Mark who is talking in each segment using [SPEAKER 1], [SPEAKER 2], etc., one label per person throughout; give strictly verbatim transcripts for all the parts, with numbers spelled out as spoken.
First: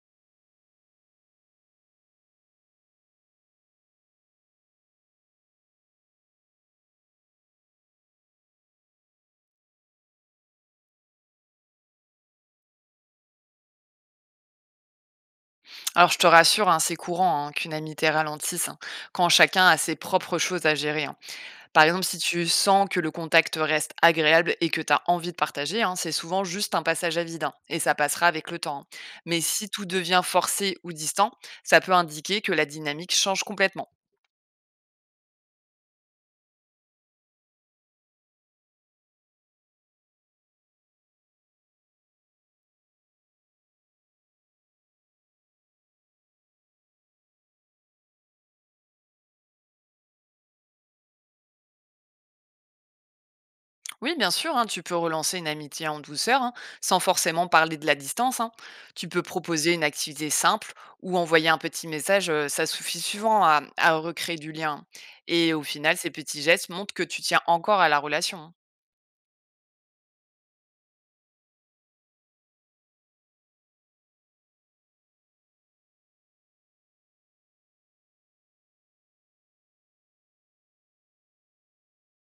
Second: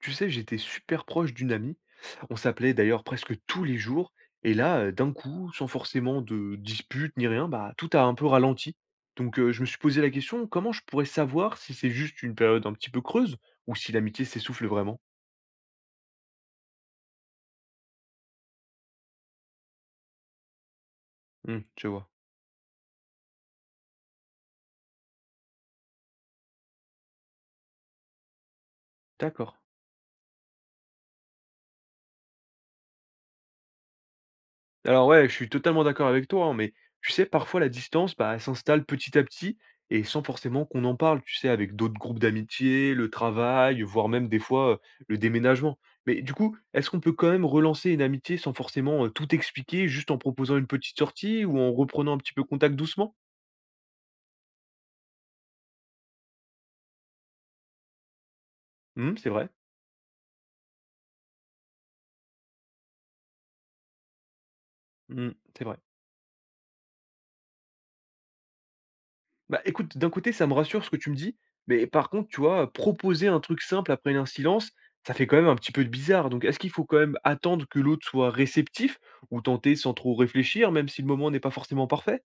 [SPEAKER 1] Tu sais, j'étais super proche d'une amie. On s'appelait d'ailleurs presque tous les jours. Et là, heu, d'un coup, sans forcément de dispute ni rien, bah, tout a un peu ralenti. Donc, heu, je me suis posé la question, comment je pourrais savoir si c'est juste une période un petit peu creuse ou si l'amitié s'essouffle vraiment?
[SPEAKER 2] Alors je te rassure, hein, c'est courant, hein, qu'une amitié ralentisse, hein, quand chacun a ses propres choses à gérer, hein.
[SPEAKER 1] Mmh,
[SPEAKER 2] Par
[SPEAKER 1] je
[SPEAKER 2] exemple,
[SPEAKER 1] vois.
[SPEAKER 2] si tu sens que le contact reste agréable et que tu as envie de partager, hein, c'est souvent juste un passage à vide, hein, et ça passera avec le temps, hein. Mais
[SPEAKER 1] D'accord.
[SPEAKER 2] si tout devient forcé ou distant, ça peut indiquer que la dynamique change complètement.
[SPEAKER 1] Alors ouais, je suis totalement d'accord avec toi, hein, mais tu sais, parfois la distance, bah, elle s'installe petit à petit et sans forcément qu'on en parle, tu sais, avec d'autres groupes d'amitié, le travail, voire même des fois euh, le déménagement. Mais du coup, est-ce qu'on peut quand même relancer une amitié sans forcément euh, tout expliquer, juste en proposant une petite sortie ou en reprenant un petit peu contact doucement.
[SPEAKER 2] Oui, bien sûr, hein, tu peux relancer une amitié en douceur, hein, sans forcément parler de la distance, hein. Tu
[SPEAKER 1] Hmm,
[SPEAKER 2] peux
[SPEAKER 1] c'est vrai.
[SPEAKER 2] proposer une activité simple ou envoyer un petit message, euh, ça suffit souvent à, à recréer du lien.
[SPEAKER 1] Hmm,
[SPEAKER 2] Et au
[SPEAKER 1] c'est vrai.
[SPEAKER 2] final, ces petits gestes montrent que tu tiens encore à la relation, hein.
[SPEAKER 1] Bah, écoute, d'un côté, ça me rassure ce que tu me dis, mais par contre, tu vois, proposer un truc simple après un silence, ça fait quand même un petit peu de bizarre. Donc, est-ce qu'il faut quand même attendre que l'autre soit réceptif ou tenter sans trop réfléchir, même si le moment n'est pas forcément parfait?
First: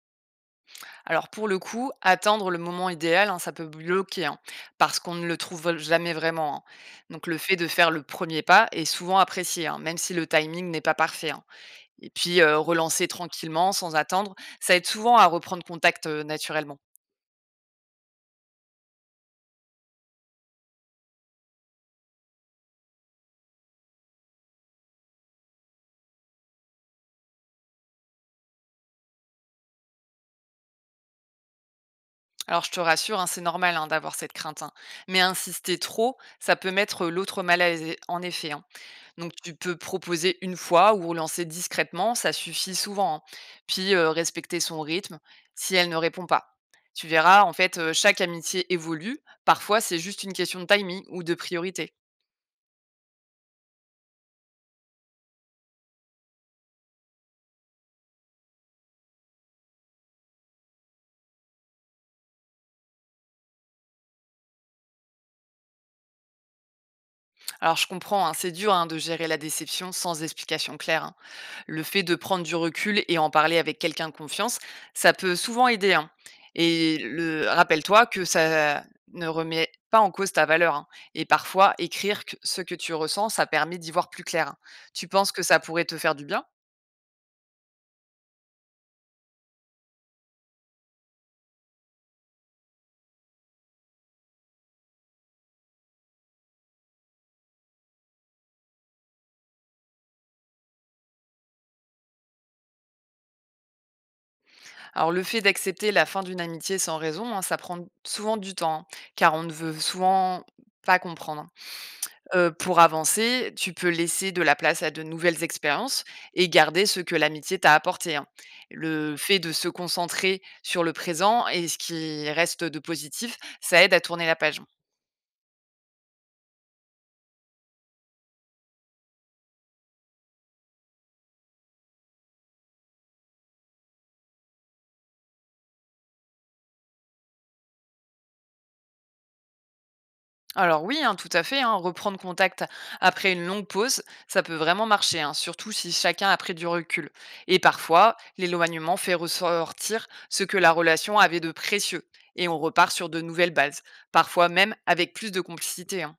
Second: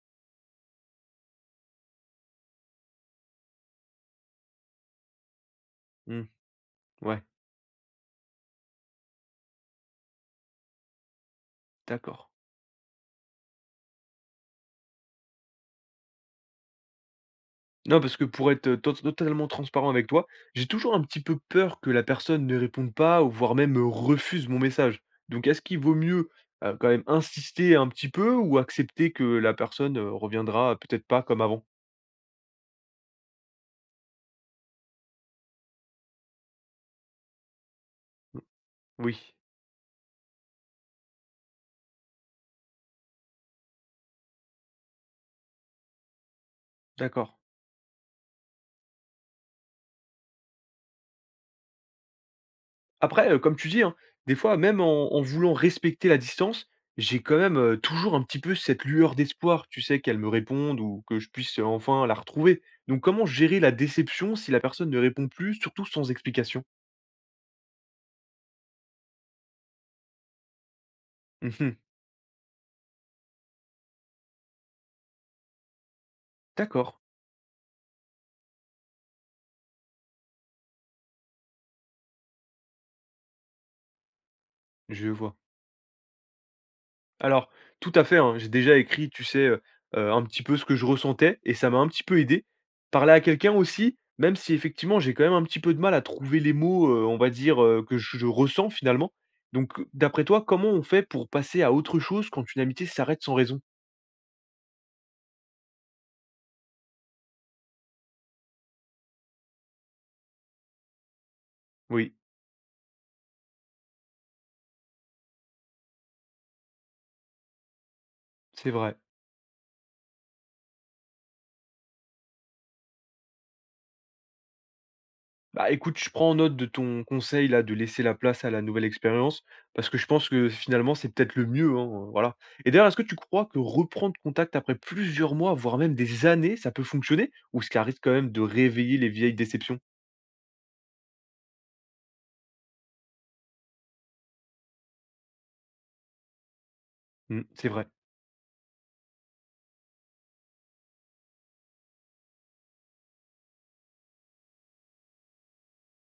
[SPEAKER 2] Alors pour le coup, attendre le moment idéal, hein, ça peut bloquer, hein, parce qu'on ne le trouve jamais
[SPEAKER 1] Hmm,
[SPEAKER 2] vraiment, hein.
[SPEAKER 1] ouais,
[SPEAKER 2] Donc le fait de faire le premier pas est souvent apprécié, hein, même si le timing n'est pas parfait, hein. Et
[SPEAKER 1] d'accord.
[SPEAKER 2] puis, heu, relancer tranquillement, sans attendre. Ça aide souvent à reprendre contact, heu, naturellement.
[SPEAKER 1] Non, parce que pour être to- totalement transparent avec toi, j'ai toujours un petit peu peur que la personne ne réponde pas ou voire même refuse mon message. Donc, est-ce qu'il vaut mieux euh, quand même insister un petit peu ou accepter que la personne euh, reviendra peut-être pas comme avant?
[SPEAKER 2] Alors je te rassure, hein, c'est normal, hein, d'avoir cette crainte, hein, mais insister trop, ça peut mettre l'autre mal à l'aise, en effet, hein. Donc
[SPEAKER 1] Oui.
[SPEAKER 2] tu peux proposer une fois ou relancer discrètement, ça suffit souvent, hein. Puis, heu, respecter son rythme si elle ne répond pas. Tu
[SPEAKER 1] D'accord.
[SPEAKER 2] verras, en fait, heu, chaque amitié évolue. Parfois, c'est juste une question de timing ou de priorité.
[SPEAKER 1] Après, heu, comme tu dis, hein, des fois même en en voulant respecter la distance, j'ai quand même, heu, toujours un petit peu cette lueur d'espoir, tu sais? Qu'elle me réponde ou que je puisse, heu, enfin la retrouver. Donc comment gérer la déception si la personne ne répond plus, surtout sans explication?
[SPEAKER 2] Alors je comprends, hein, c'est dur, hein, de gérer la déception sans explication claire, hein.
[SPEAKER 1] Mmh.
[SPEAKER 2] Le fait de prendre du recul et en parler avec quelqu'un de confiance, ça peut souvent aider, hein.
[SPEAKER 1] D'accord,
[SPEAKER 2] Et le rappelle-toi que ça ne remet pas en cause ta valeur, hein. Et parfois, écrire que- ce que tu ressens, ça permet d'y voir plus clair, hein.
[SPEAKER 1] je
[SPEAKER 2] Tu penses
[SPEAKER 1] vois.
[SPEAKER 2] que ça pourrait te faire du bien?
[SPEAKER 1] Alors, tout à fait, hein. J'ai déjà écrit, tu sais, heu heu, un petit peu ce que je ressentais et ça m'a un petit peu aidé. Parler à quelqu'un aussi, même si effectivement j'ai quand même un petit peu de mal à trouver les mots, heu, on va dire, heu, que je je ressens finalement. Donc, d'après toi, comment on fait pour passer à autre chose quand une amitié s'arrête sans raison?
[SPEAKER 2] Alors, le fait d'accepter la fin d'une amitié sans raison, hein, ça prend souvent du temps, hein, car on ne veut souvent pas comprendre, hein.
[SPEAKER 1] Oui,
[SPEAKER 2] Heu, pour avancer, tu peux laisser de la place à de nouvelles expériences et garder ce que l'amitié t'a apporté, hein.
[SPEAKER 1] c'est vrai.
[SPEAKER 2] Le fait de se concentrer sur le présent et ce qui reste de positif, ça aide à tourner la page.
[SPEAKER 1] Bah, écoute, je prends note de ton conseil là, de laisser la place à la nouvelle expérience, parce que je pense que finalement c'est peut-être le mieux, hein, voilà. Et d'ailleurs, est-ce que tu crois que reprendre contact après plusieurs mois, voire même des années, ça peut fonctionner? Ou ce qui risque quand même de réveiller les vieilles déceptions?
[SPEAKER 2] Alors oui, hein, tout à fait, hein, reprendre contact après une longue pause, ça peut vraiment marcher, hein, surtout si chacun a pris du recul,
[SPEAKER 1] Mmh,
[SPEAKER 2] et
[SPEAKER 1] c'est vrai.
[SPEAKER 2] parfois, l'éloignement fait ressortir ce que la relation avait de précieux et on repart sur de nouvelles bases, parfois même avec plus de complicité, hein.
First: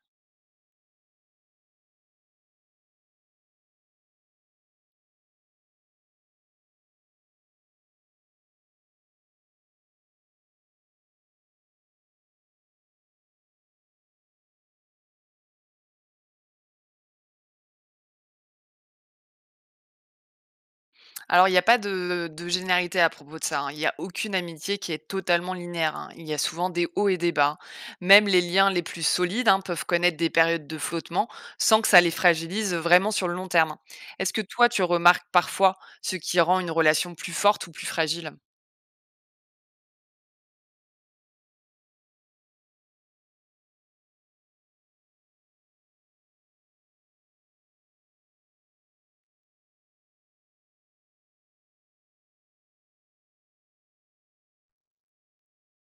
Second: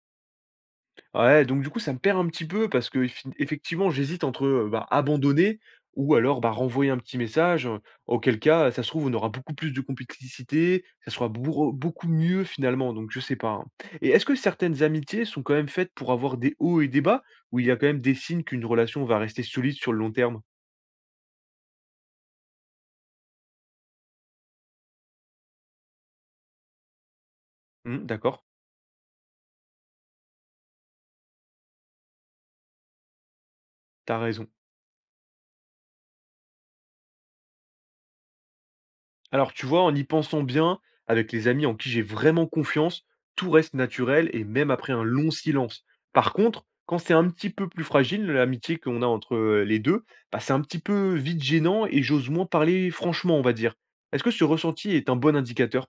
[SPEAKER 1] Ouais, donc du coup, ça me perd un petit peu parce que effi effectivement, j'hésite entre, heu, bah, abandonner ou alors, bah, renvoyer un petit message, heu, auquel cas, ça se trouve, on aura beaucoup plus de complicité, ça sera bourre beaucoup mieux finalement, donc je sais pas, hein. Et est-ce que certaines amitiés sont quand même faites pour avoir des hauts et des bas? Où il y a quand même des signes qu'une relation va rester solide sur le long terme?
[SPEAKER 2] Alors, il n'y a pas de de généralité à propos de ça, hein. Il n'y a aucune amitié qui est totalement linéaire, hein. Il y a souvent des hauts et des bas.
[SPEAKER 1] Mmh,
[SPEAKER 2] Même
[SPEAKER 1] d'accord.
[SPEAKER 2] les liens les plus solides, hein, peuvent connaître des périodes de flottement sans que ça les fragilise vraiment sur le long terme.
[SPEAKER 1] T'as
[SPEAKER 2] Est-ce que
[SPEAKER 1] raison.
[SPEAKER 2] toi, tu remarques parfois ce qui rend une relation plus forte ou plus fragile?
[SPEAKER 1] Alors, tu vois, en y pensant bien, avec les amis en qui j'ai vraiment confiance, tout reste naturel et même après un long silence. Par contre, quand c'est un petit peu plus fragile, l'amitié qu'on a entre euh, les deux, bah, c'est un petit peu vite gênant et j'ose moins parler franchement, on va dire. Est-ce que ce ressenti est un bon indicateur?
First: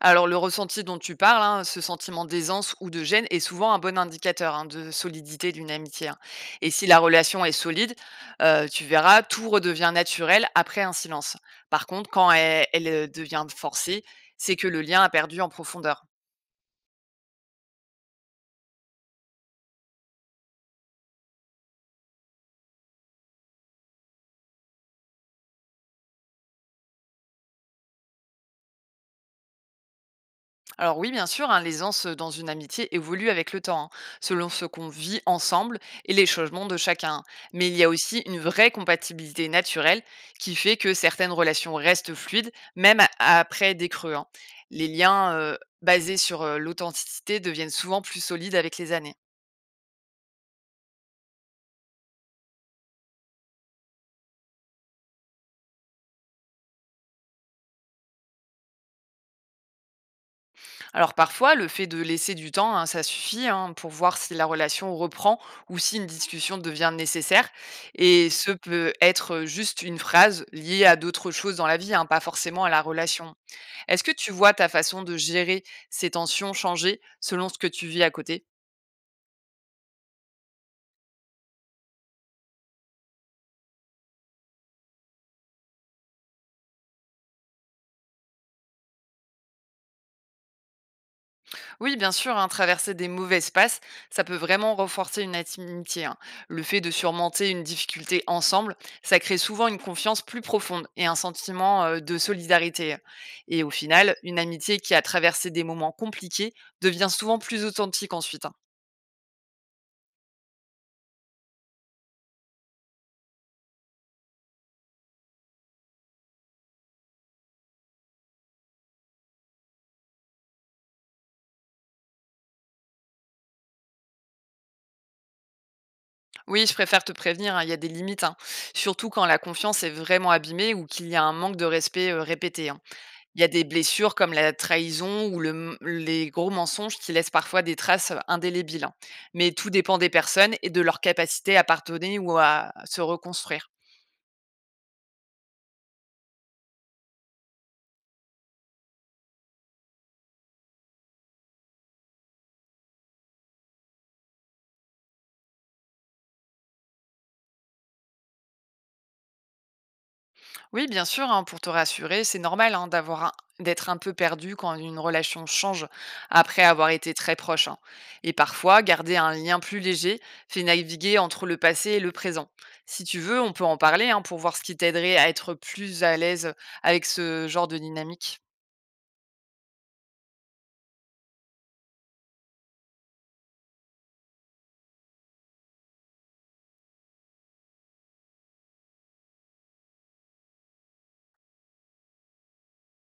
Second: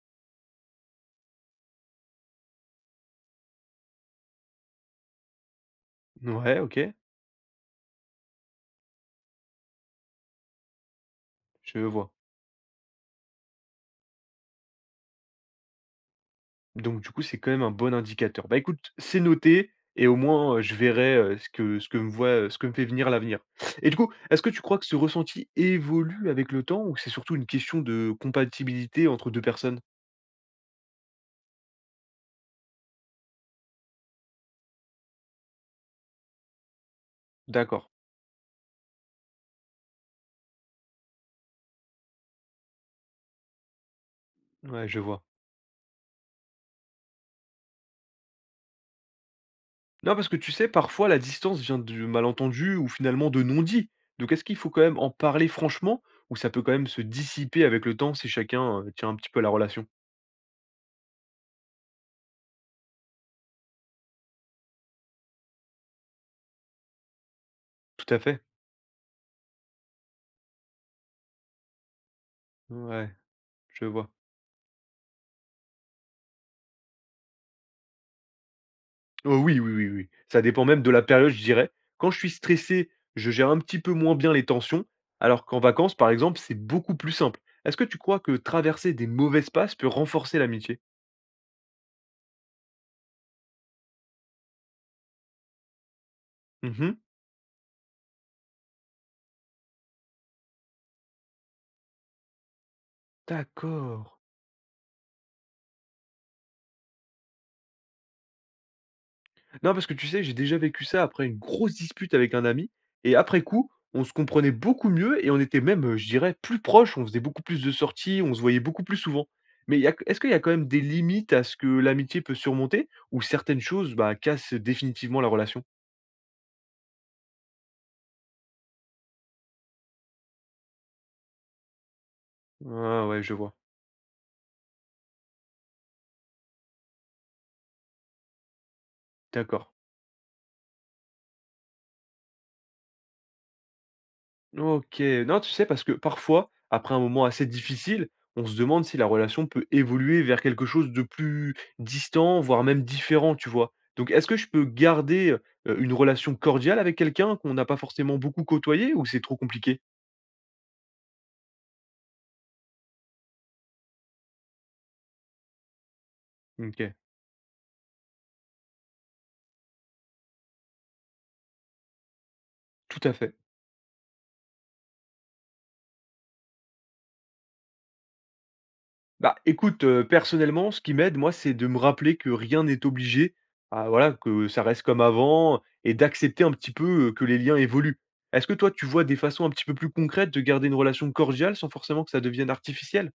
[SPEAKER 2] Alors le ressenti dont tu parles, hein, ce sentiment d'aisance ou de gêne est souvent un bon indicateur, hein, de solidité d'une amitié, hein.
[SPEAKER 1] Ouais,
[SPEAKER 2] Et si
[SPEAKER 1] ok,
[SPEAKER 2] la relation est solide, euh, tu verras, tout redevient naturel après un silence.
[SPEAKER 1] je
[SPEAKER 2] Par
[SPEAKER 1] vois.
[SPEAKER 2] contre, quand elle, elle, euh, devient forcée, c'est que le lien a perdu en profondeur.
[SPEAKER 1] Donc du coup, c'est quand même un bon indicateur. Bah écoute, c'est noté et au moins, heu, je verrai, heu, ce que ce que me voit, heu, ce que me fait venir l'avenir. Et du coup, est-ce que tu crois que ce ressenti évolue avec le temps ou c'est surtout une question de compatibilité entre deux personnes?
[SPEAKER 2] Alors oui, bien sûr, hein, les anses dans une amitié évoluent avec le temps, hein, selon ce qu'on vit ensemble et les changements de chacun, hein. Mais il y
[SPEAKER 1] D'accord,
[SPEAKER 2] a aussi une vraie compatibilité naturelle qui fait que certaines relations restent fluides, même a- après des creux, hein.
[SPEAKER 1] ouais,
[SPEAKER 2] Les
[SPEAKER 1] je vois.
[SPEAKER 2] liens euh, basés sur euh, l'authenticité deviennent souvent plus solides avec les années.
[SPEAKER 1] Non, parce que tu sais, parfois la distance vient de malentendus ou finalement de non-dits. Donc est-ce qu'il faut quand même en parler franchement ou ça peut quand même se dissiper avec le temps si chacun, heu, tient un petit peu la relation?
[SPEAKER 2] Alors parfois, le fait de laisser du temps, hein, ça suffit, hein, pour voir si la relation reprend ou si une discussion devient nécessaire.
[SPEAKER 1] Tout à
[SPEAKER 2] Et
[SPEAKER 1] fait,
[SPEAKER 2] ce peut être juste une phrase liée à d'autres choses dans la vie, hein, pas forcément à la
[SPEAKER 1] ouais,
[SPEAKER 2] relation.
[SPEAKER 1] je
[SPEAKER 2] Est-ce
[SPEAKER 1] vois.
[SPEAKER 2] que tu vois ta façon de gérer ces tensions changer selon ce que tu vis à côté?
[SPEAKER 1] Oh oui, oui, oui, oui. Ça dépend même de la période, je dirais. Quand je suis stressé, je gère un petit peu moins bien les tensions, alors qu'en vacances, par exemple, c'est beaucoup plus simple. Est-ce que tu crois que traverser des mauvais passes peut renforcer l'amitié?
[SPEAKER 2] Oui, bien sûr, hein, traverser des mauvaises passes, ça peut vraiment renforcer une intimité, hein. Le fait de
[SPEAKER 1] Mhm.
[SPEAKER 2] surmonter une difficulté ensemble, ça crée souvent une confiance plus profonde et un sentiment euh, de solidarité, hein. Et au
[SPEAKER 1] D'accord.
[SPEAKER 2] final, une amitié qui a traversé des moments compliqués devient souvent plus authentique ensuite, hein.
[SPEAKER 1] Non, parce que tu sais, j'ai déjà vécu ça après une grosse dispute avec un ami, et après coup, on se comprenait beaucoup mieux et on était même, euh, je dirais, plus proches, on faisait beaucoup plus de sorties, on se voyait beaucoup plus souvent. Mais y a- est-ce qu'il y a quand même des limites à ce que l'amitié peut surmonter, ou certaines choses bah, cassent définitivement la relation?
[SPEAKER 2] Oui, je préfère te prévenir, hein, il y a des limites, hein, surtout quand la confiance est vraiment abîmée ou qu'il y a un manque de respect euh, répété, hein.
[SPEAKER 1] Ah ouais, je
[SPEAKER 2] Il y a
[SPEAKER 1] vois.
[SPEAKER 2] des blessures comme la trahison ou le m les gros mensonges qui laissent parfois des traces indélébiles, hein. Mais
[SPEAKER 1] D'accord.
[SPEAKER 2] tout dépend des personnes et de leur capacité à pardonner ou à se reconstruire.
[SPEAKER 1] OK. Non, tu sais, parce que parfois, après un moment assez difficile, on se demande si la relation peut évoluer vers quelque chose de plus distant, voire même différent, tu vois? Donc, est-ce que je peux garder, heu, une relation cordiale avec quelqu'un qu'on n'a pas forcément beaucoup côtoyé ou c'est trop compliqué?
[SPEAKER 2] Oui, bien sûr, hein, pour te rassurer, c'est normal, hein, d'avoir un d'être un peu perdu quand une relation change après avoir
[SPEAKER 1] OK,
[SPEAKER 2] été très proche, hein. Et parfois, garder un lien plus léger fait naviguer entre le passé et le présent.
[SPEAKER 1] tout
[SPEAKER 2] Si
[SPEAKER 1] à
[SPEAKER 2] tu
[SPEAKER 1] fait.
[SPEAKER 2] veux, on peut en parler, hein, pour voir ce qui t'aiderait à être plus à l'aise avec ce genre de dynamique.
[SPEAKER 1] Bah, écoute, heu, personnellement, ce qui m'aide, moi, c'est de me rappeler que rien n'est obligé. Ah voilà, que ça reste comme avant et d'accepter un petit peu, heu, que les liens évoluent. Est-ce que toi, tu vois des façons un petit peu plus concrètes de garder une relation cordiale sans forcément que ça devienne artificiel?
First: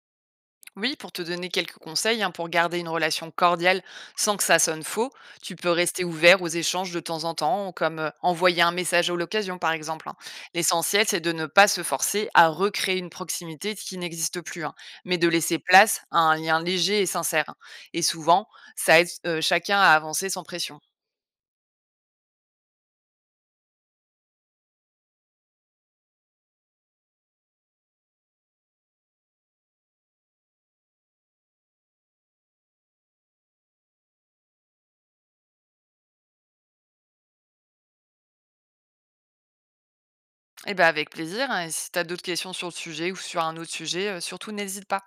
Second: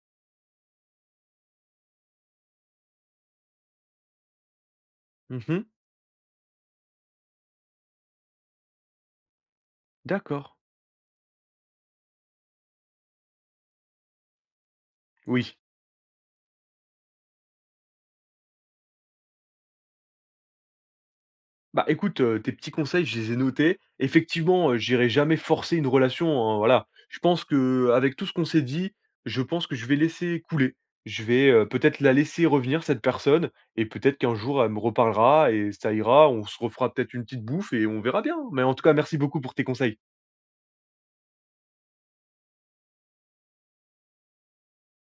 [SPEAKER 2] Oui, pour te donner quelques conseils, hein, pour garder une relation cordiale sans que ça sonne faux, tu
[SPEAKER 1] Mmh,
[SPEAKER 2] peux rester ouvert aux échanges de temps en temps, comme euh, envoyer un message à l'occasion, par exemple, hein.
[SPEAKER 1] d'accord.
[SPEAKER 2] L'essentiel, c'est de ne pas se forcer à recréer une proximité qui n'existe plus, hein, mais de
[SPEAKER 1] Oui.
[SPEAKER 2] laisser place à un lien léger et sincère, hein. Et souvent, ça aide euh, chacun à avancer sans pression.
[SPEAKER 1] Bah, écoute, heu, tes petits conseils, je les ai notés. Effectivement, heu, j'irai jamais forcer une relation, hein, voilà. Je pense que avec tout ce qu'on s'est dit, je pense que je vais laisser couler. Je vais, heu, peut-être la laisser revenir cette personne et peut-être qu'un jour elle me reparlera et ça ira. On se refera peut-être une petite bouffe et on verra bien. Mais en tout cas, merci beaucoup pour tes conseils.
[SPEAKER 2] Et ben, avec plaisir, hein, et si tu as d'autres questions sur le sujet ou sur un autre sujet, euh, surtout n'hésite pas.